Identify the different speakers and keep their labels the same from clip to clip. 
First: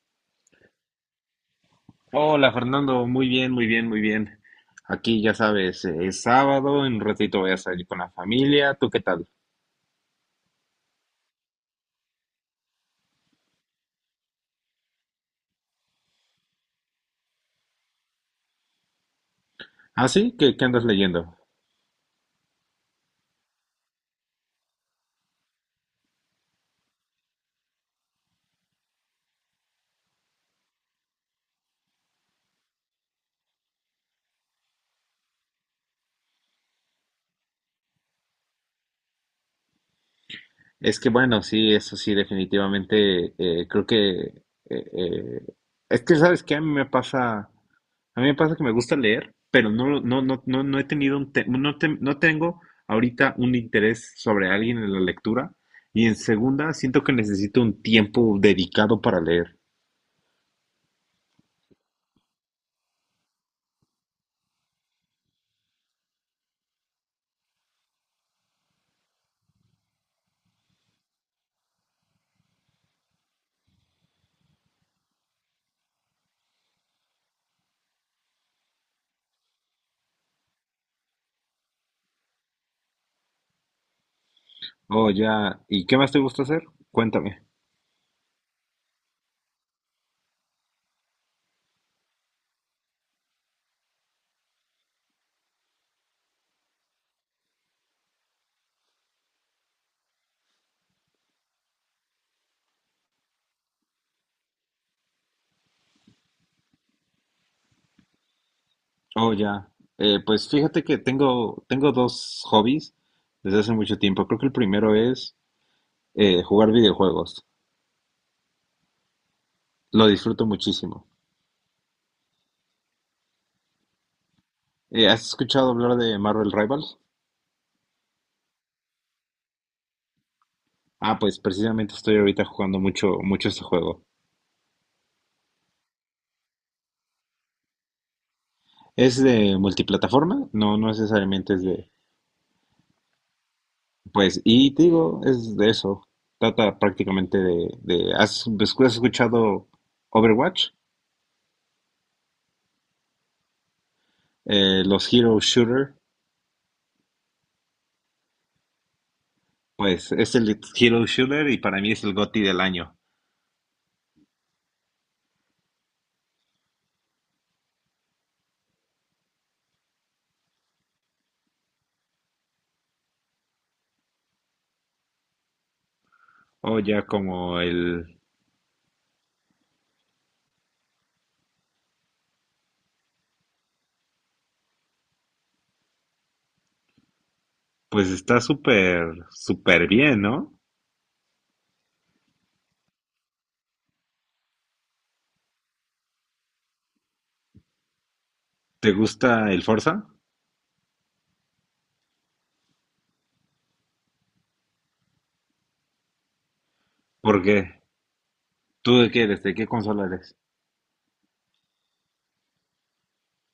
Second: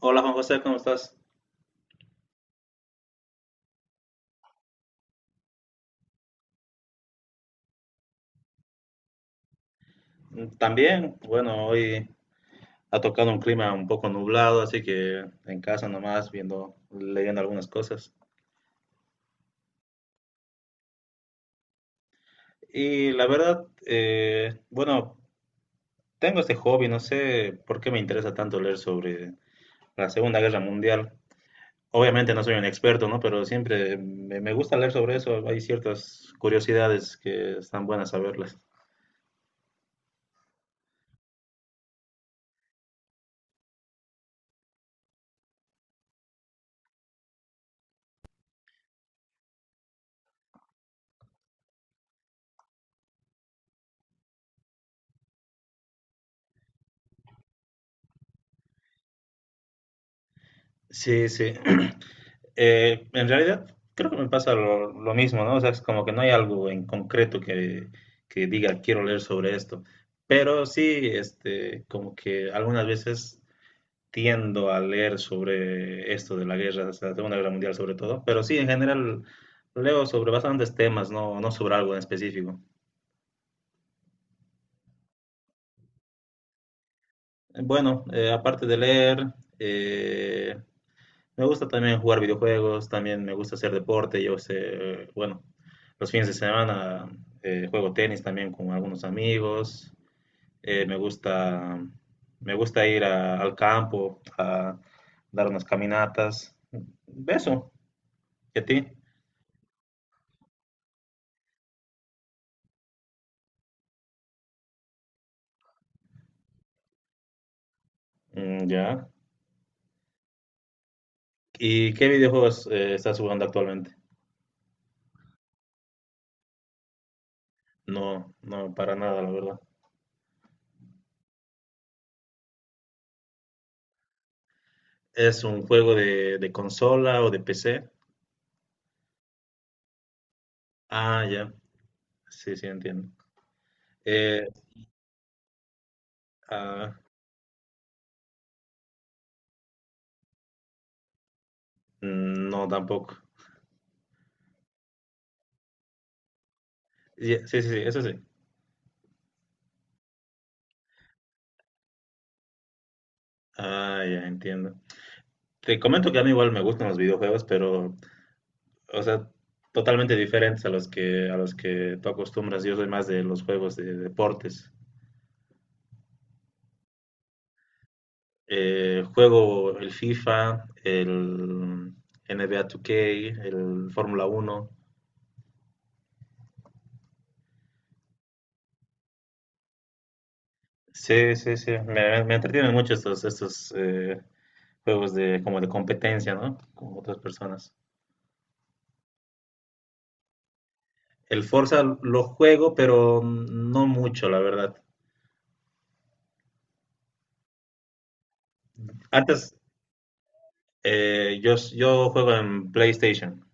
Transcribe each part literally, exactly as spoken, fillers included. Speaker 1: Hola Juan José, ¿cómo estás?
Speaker 2: Hola Fernando, muy bien, muy bien, muy bien. Aquí ya sabes, eh, es sábado, en un ratito voy a salir con la familia. ¿Tú qué tal?
Speaker 1: Mm, también, bueno, hoy ha tocado un clima un poco nublado, así que en casa nomás viendo, leyendo algunas cosas.
Speaker 2: ¿Ah, sí? ¿Qué, qué andas leyendo?
Speaker 1: Y la verdad, eh, bueno, tengo este hobby, no sé por qué me interesa tanto leer sobre la Segunda Guerra Mundial. Obviamente no soy un experto, ¿no? Pero siempre me, me gusta leer sobre eso, hay ciertas curiosidades que están buenas saberlas.
Speaker 2: Es que bueno, sí, eso sí, definitivamente eh, creo que... eh, eh, es que sabes que a mí me pasa, a mí me pasa que me gusta leer, pero no, lo- no, no, no, no he tenido un te- no, te- no tengo ahorita un interés sobre alguien en la lectura. Y en segunda, siento que necesito un tiempo dedicado para leer.
Speaker 1: Sí, sí. Eh, en realidad, creo que me pasa lo, lo mismo, ¿no? O sea, es como que no hay algo en concreto que, que diga quiero leer sobre esto. Pero sí, este, como que algunas veces tiendo a leer sobre esto de la guerra, o sea, la Segunda Guerra Mundial sobre todo. Pero sí, en general leo sobre bastantes temas, no, no sobre algo en específico.
Speaker 2: Oh, ya. ¿Y qué más te gusta hacer? Cuéntame.
Speaker 1: Eh, Bueno, eh, aparte de leer, eh, me gusta también jugar videojuegos, también me gusta hacer deporte. Yo sé, bueno, los fines de semana eh, juego tenis también con algunos amigos. Eh, me gusta, me gusta ir a- al campo a dar unas caminatas. Beso, ¿y a ti?
Speaker 2: Oh, ya. Eh, pues fíjate que tengo, tengo dos hobbies desde hace mucho tiempo. Creo que el primero es eh, jugar videojuegos.
Speaker 1: Mm, ya.
Speaker 2: Lo disfruto muchísimo.
Speaker 1: ¿Y qué videojuegos eh, estás jugando actualmente?
Speaker 2: Eh, ¿has escuchado hablar de Marvel Rivals?
Speaker 1: No, no, para nada, la verdad.
Speaker 2: Ah, pues precisamente estoy ahorita jugando mucho, mucho este juego.
Speaker 1: ¿Es un juego de, de consola o de P C?
Speaker 2: Es de multiplataforma, no, no
Speaker 1: Ah, ya.
Speaker 2: necesariamente es de...
Speaker 1: Sí, sí, entiendo.
Speaker 2: Pues,
Speaker 1: Eh,
Speaker 2: y te digo, es de eso. Trata
Speaker 1: ah,
Speaker 2: prácticamente de... de ¿has, has escuchado Overwatch?
Speaker 1: Mm, no, tampoco.
Speaker 2: Eh, los Hero Shooter.
Speaker 1: Sí, sí, sí, eso sí.
Speaker 2: Pues es el Hero Shooter y para mí es el GOTY del año.
Speaker 1: Ah, ya entiendo. Te comento que a mí igual me gustan los videojuegos, pero, o sea, totalmente diferentes a los que, a los que tú acostumbras. Yo soy más de los juegos de deportes.
Speaker 2: O ya como el...
Speaker 1: Eh, juego el FIFA, el N B A dos K, el Fórmula Uno.
Speaker 2: Pues está súper, súper bien, ¿no?
Speaker 1: Sí, sí, sí. Me, me entretienen mucho estos, estos eh, juegos de, como de competencia, ¿no? Con otras personas.
Speaker 2: ¿Te gusta el Forza?
Speaker 1: El Forza lo juego, pero no mucho, la verdad.
Speaker 2: ¿Por qué? ¿Tú de qué eres?
Speaker 1: Antes,
Speaker 2: ¿De qué consola eres?
Speaker 1: eh, yo, yo juego en PlayStation.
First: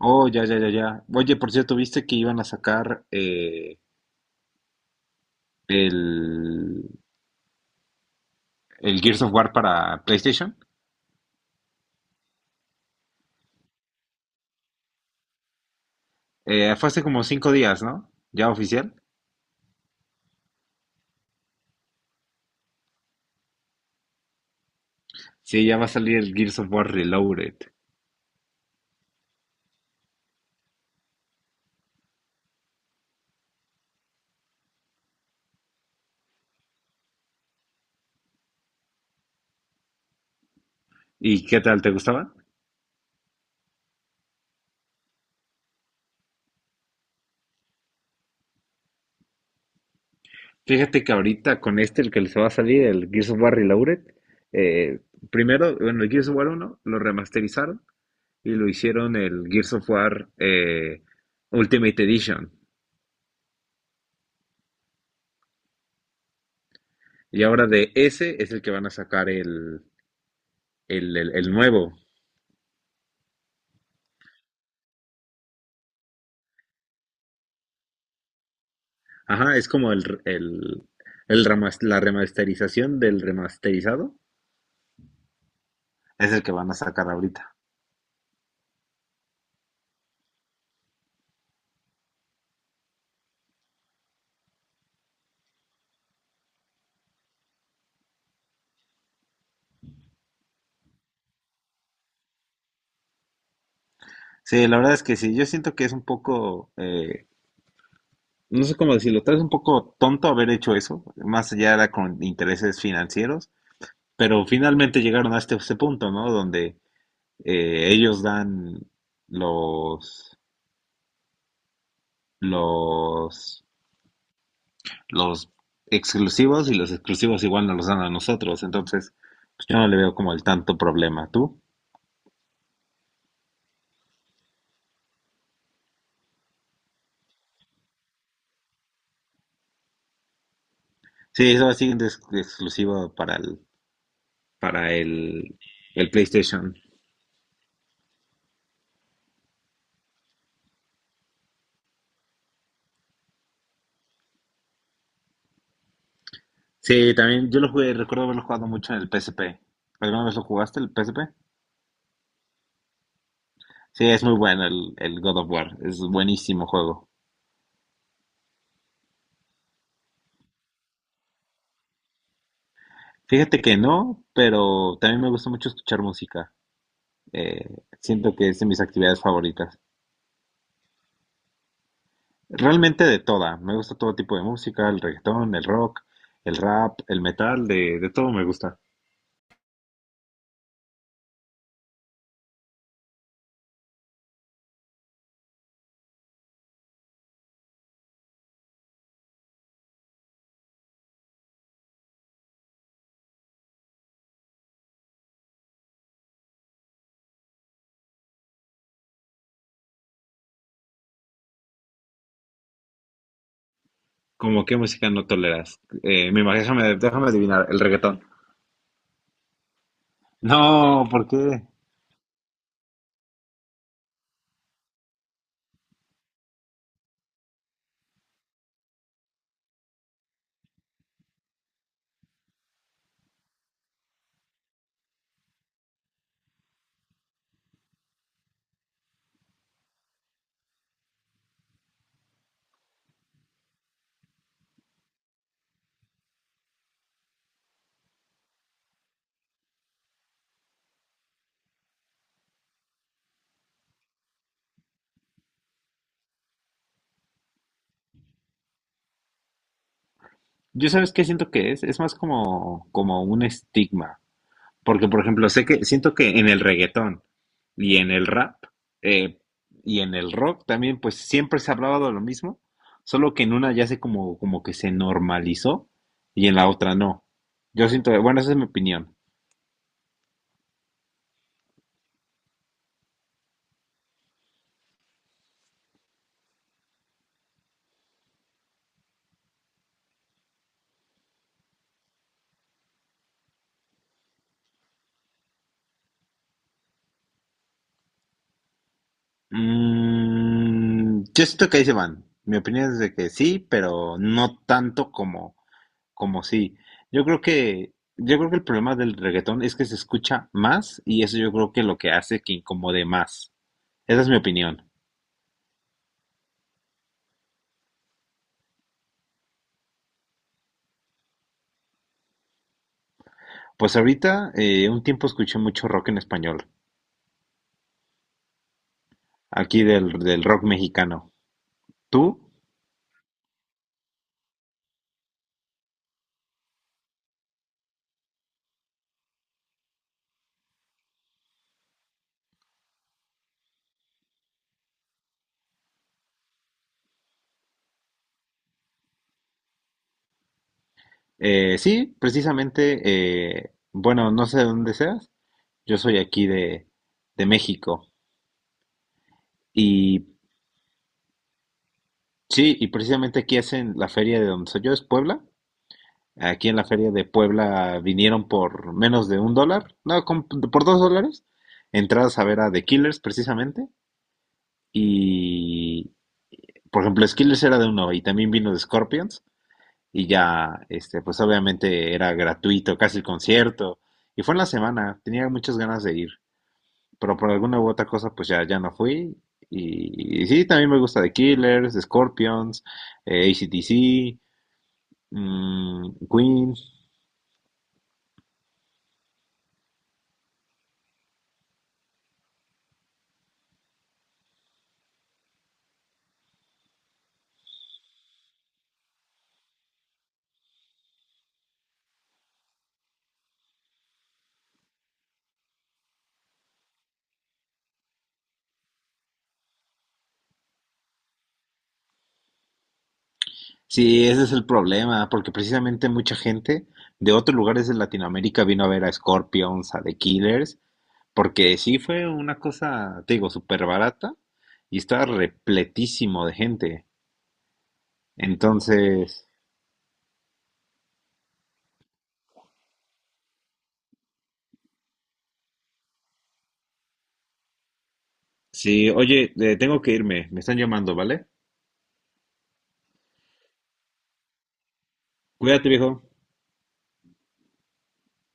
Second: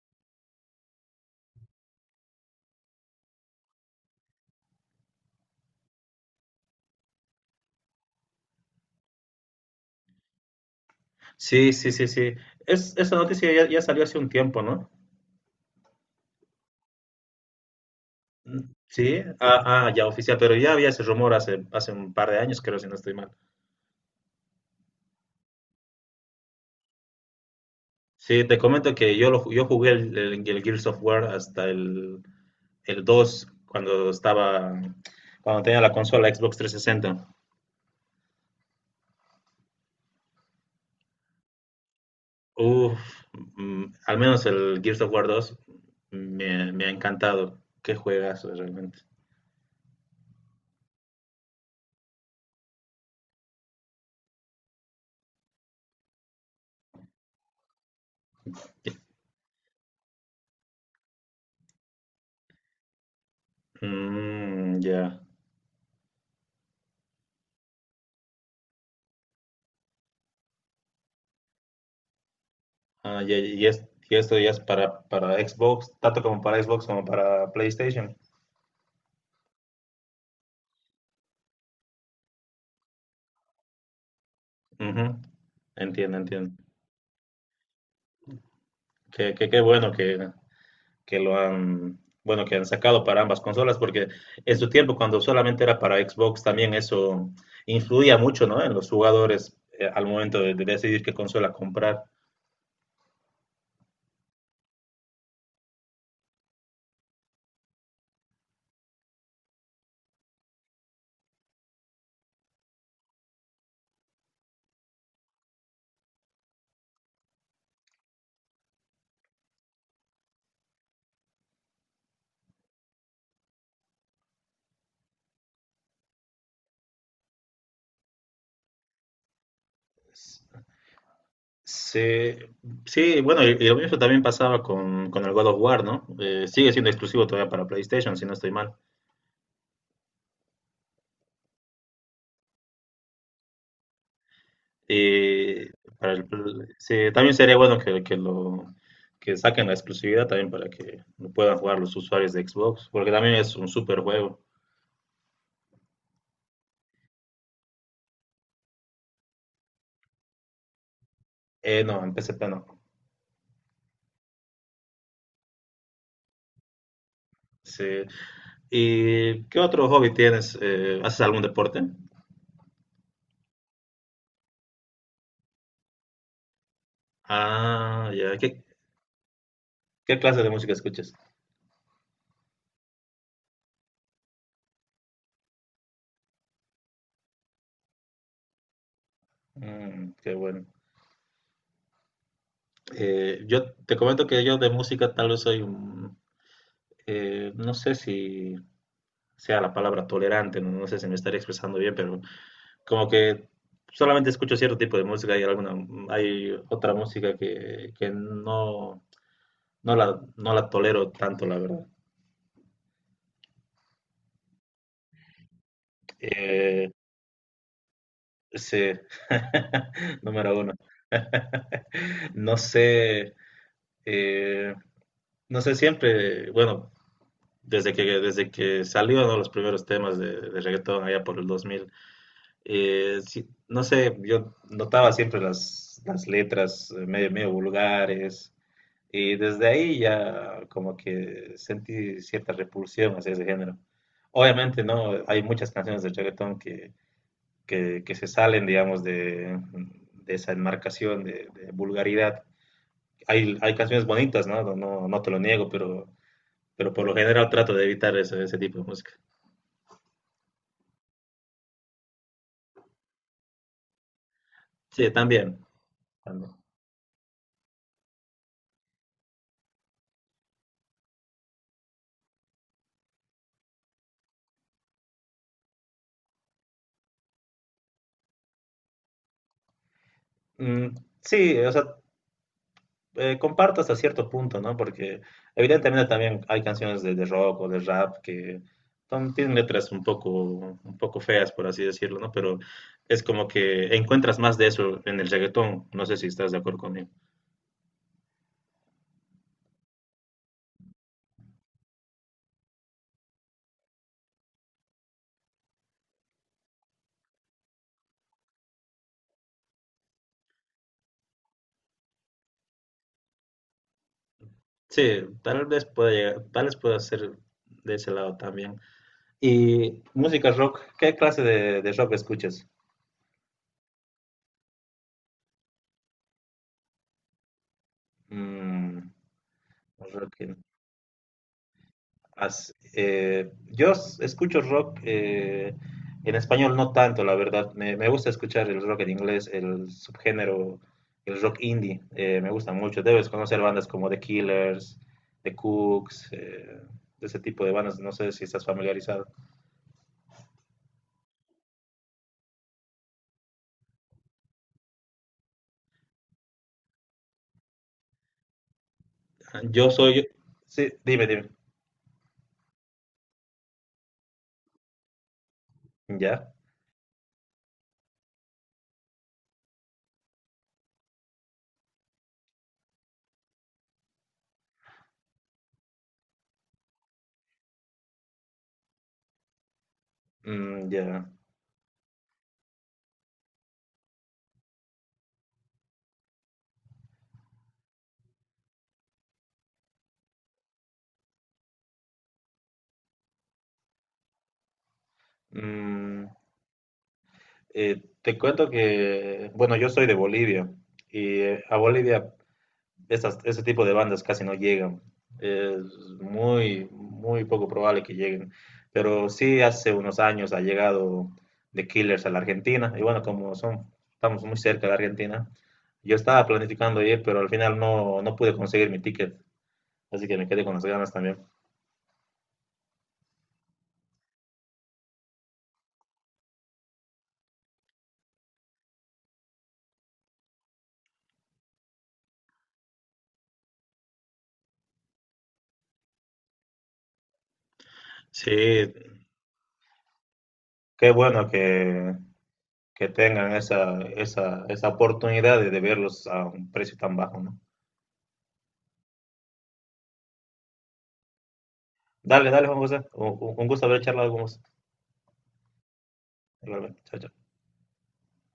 Speaker 2: Oh, ya, ya, ya, ya. Oye, por cierto, ¿viste que iban a sacar eh, el, el Gears of War para PlayStation?
Speaker 1: Sí, sí, sí, sí. Es, esa noticia ya, ya salió hace un tiempo, ¿no?
Speaker 2: Eh, fue hace como cinco días, ¿no? ¿Ya
Speaker 1: Mm,
Speaker 2: oficial?
Speaker 1: sí, ah, ah, ya oficial, pero ya había ese rumor hace, hace un par de años, creo, si no estoy mal.
Speaker 2: Sí, ya va a salir el Gears of War Reloaded.
Speaker 1: Sí, te comento que yo, lo, ju- yo jugué el, el, el Gears of War hasta el, el dos cuando estaba, cuando tenía la consola Xbox trescientos sesenta.
Speaker 2: ¿Y qué tal? ¿Te gustaba?
Speaker 1: Uf, mm, al menos el Gears of War dos me, me ha encantado. Qué juegazo, realmente.
Speaker 2: Fíjate que ahorita con este, el que les va a salir, el Gears of War Reloaded, eh, primero, bueno, el Gears of War uno lo remasterizaron y lo hicieron el Gears of War eh, Ultimate Edition.
Speaker 1: Mm, ya.
Speaker 2: Y ahora de ese es el que van a sacar el, el, el- el nuevo.
Speaker 1: Ah, ya, y, es- y esto ya es para, para Xbox, tanto como para Xbox como para PlayStation.
Speaker 2: Ajá, es como el, el, el remas- la remasterización del remasterizado.
Speaker 1: Ujú. Entiendo,
Speaker 2: Es el que
Speaker 1: entiendo.
Speaker 2: van a sacar ahorita.
Speaker 1: Qué, qué, qué bueno que, que lo han, bueno, que han sacado para ambas consolas, porque en su tiempo, cuando solamente era para Xbox, también eso influía mucho, ¿no? En los jugadores, eh, al momento de, de decidir qué consola comprar.
Speaker 2: Sí, la verdad es que sí, yo siento que es un poco eh, no sé cómo decirlo, tal vez un poco tonto haber hecho eso, más allá era con intereses financieros, pero finalmente llegaron a este, este punto, ¿no? Donde eh, ellos dan los, los, los exclusivos y los exclusivos igual nos los dan a nosotros, entonces pues yo no le veo como el tanto problema. ¿Tú?
Speaker 1: Sí, sí, bueno, y, y lo mismo también pasaba con, con el God of War, ¿no? Eh, sigue siendo exclusivo todavía para PlayStation, si no estoy mal.
Speaker 2: Sí, eso va siendo ex- exclusivo para el, para el,
Speaker 1: Y
Speaker 2: el
Speaker 1: para el-
Speaker 2: PlayStation.
Speaker 1: sí, también sería bueno que, que lo que saquen la exclusividad también para que lo puedan jugar los usuarios de Xbox, porque también es un super juego.
Speaker 2: Sí, también yo lo jugué, recuerdo haberlo jugado mucho en el P S P. ¿Alguna vez lo jugaste el P S P?
Speaker 1: Eh, no, en P S P no.
Speaker 2: Sí, es muy bueno el, el God of War, es buenísimo juego.
Speaker 1: Sí. ¿Y qué otro hobby tienes? Eh, ¿haces algún deporte?
Speaker 2: Fíjate que no, pero también me gusta mucho escuchar música. Eh,
Speaker 1: Ah,
Speaker 2: Siento
Speaker 1: ya.
Speaker 2: que es
Speaker 1: ¿Qué,
Speaker 2: de mis actividades favoritas.
Speaker 1: qué clase de música escuchas?
Speaker 2: Realmente de toda, me gusta todo tipo de música, el reggaetón, el rock, el rap, el metal, de, de todo me gusta.
Speaker 1: Mm, qué bueno. Eh, yo te comento que yo de música tal vez soy un, eh, no sé si sea la palabra tolerante, no, no sé si me estaré expresando bien, pero como que solamente escucho cierto tipo de música y alguna, hay otra música que, que no, no la, no la tolero tanto, la verdad.
Speaker 2: ¿Cómo qué música no toleras? Eh, me imagino,
Speaker 1: Eh,
Speaker 2: déjame, déjame adivinar, el reggaetón.
Speaker 1: sí, número uno.
Speaker 2: No, ¿por qué?
Speaker 1: No sé, eh, no sé siempre, bueno, desde que, desde que salió no los primeros temas de, de reggaetón allá por el dos mil. Eh, sí, no sé, yo notaba siempre las, las letras eh, medio, medio vulgares, y desde ahí ya como que sentí cierta repulsión hacia ese género. Obviamente, ¿no? Hay muchas canciones de reggaetón que, que, que se salen, digamos, de, de esa enmarcación de, de vulgaridad. Hay, hay canciones bonitas, ¿no? No, no- no te lo niego, pero, pero por lo general trato de evitar ese, ese tipo de música.
Speaker 2: Yo sabes qué siento que es, es más como, como un estigma. Porque,
Speaker 1: Sí,
Speaker 2: por ejemplo,
Speaker 1: también.
Speaker 2: sé que siento que en
Speaker 1: También.
Speaker 2: el reggaetón y en el rap eh, y en el rock también, pues siempre se ha hablado de lo mismo, solo que en una ya se como, como que se normalizó y en la otra no. Yo siento, bueno, esa es mi opinión.
Speaker 1: Mm, sí, o sea, eh, comparto hasta cierto punto, ¿no? Porque evidentemente también hay canciones de, de rock o de rap que son- tienen letras un poco, un poco feas, por así decirlo, ¿no? Pero es como que encuentras más de eso en el reggaetón. No sé si estás de acuerdo conmigo.
Speaker 2: Mm, yo siento que ahí se van. Mi opinión es de que sí, pero no tanto como, como sí. Yo creo que, yo creo que el problema del reggaetón es que se escucha más y eso yo creo que lo que hace que incomode más. Esa es mi opinión.
Speaker 1: Sí, tal vez pueda llegar, tal vez pueda ser de ese lado también. Y música rock, ¿qué clase de, de rock escuchas?
Speaker 2: Pues ahorita, eh, un tiempo escuché mucho rock en español,
Speaker 1: Mm,
Speaker 2: aquí del,
Speaker 1: rock.
Speaker 2: del rock mexicano. ¿Tú?
Speaker 1: As- eh, yo s- escucho rock eh, en español no tanto, la verdad. Me, me gusta escuchar el rock en inglés, el subgénero, el rock indie. Eh, me gusta mucho. Debes conocer bandas como The Killers, The Cooks, eh, ese tipo de bandas. No sé si estás familiarizado.
Speaker 2: Eh, sí, precisamente, eh, bueno, no sé de dónde seas, yo soy aquí de, de México.
Speaker 1: Yo
Speaker 2: Y
Speaker 1: soy... Sí, dime, dime.
Speaker 2: sí, y precisamente aquí hacen la feria de donde soy yo, es Puebla.
Speaker 1: Ya,
Speaker 2: Aquí en la feria de Puebla vinieron por menos de un dólar, no, con- por dos dólares, entradas a ver a The Killers precisamente. Y, por ejemplo, The Killers era de uno y también vino de Scorpions. Y ya,
Speaker 1: mm,
Speaker 2: este,
Speaker 1: ya.
Speaker 2: pues obviamente era gratuito, casi el concierto. Y fue en la semana, tenía muchas ganas de ir, pero por alguna u otra cosa, pues ya, ya no fui. Y, y sí, también me gusta The Killers, Scorpions, eh, A C/D C, mm,
Speaker 1: Mm,
Speaker 2: Queen.
Speaker 1: eh, te cuento que, bueno, yo soy de Bolivia y eh, a Bolivia esas, ese tipo de bandas casi no llegan. Es muy, muy poco probable que lleguen. Pero sí, hace unos años ha llegado The Killers a la Argentina. Y bueno, como son, estamos muy cerca de la Argentina, yo estaba planificando ir, pero al final no, no pude conseguir mi ticket. Así que me quedé con las ganas también.
Speaker 2: Sí, ese es el problema, porque precisamente mucha gente de otros lugares de Latinoamérica vino a ver a Scorpions, a The Killers, porque sí fue una cosa, te digo, súper barata y estaba repletísimo de gente.
Speaker 1: Sí,
Speaker 2: Entonces,
Speaker 1: qué bueno que, que tengan esa, esa, esa oportunidad de, de verlos a un precio tan bajo, ¿no?
Speaker 2: sí, oye, eh, tengo que irme, me están llamando, ¿vale?
Speaker 1: Dale, dale, Juan José. Un, un gusto haber charlado con vos.
Speaker 2: Cuídate, viejo.
Speaker 1: Igualmente. Chao, chao.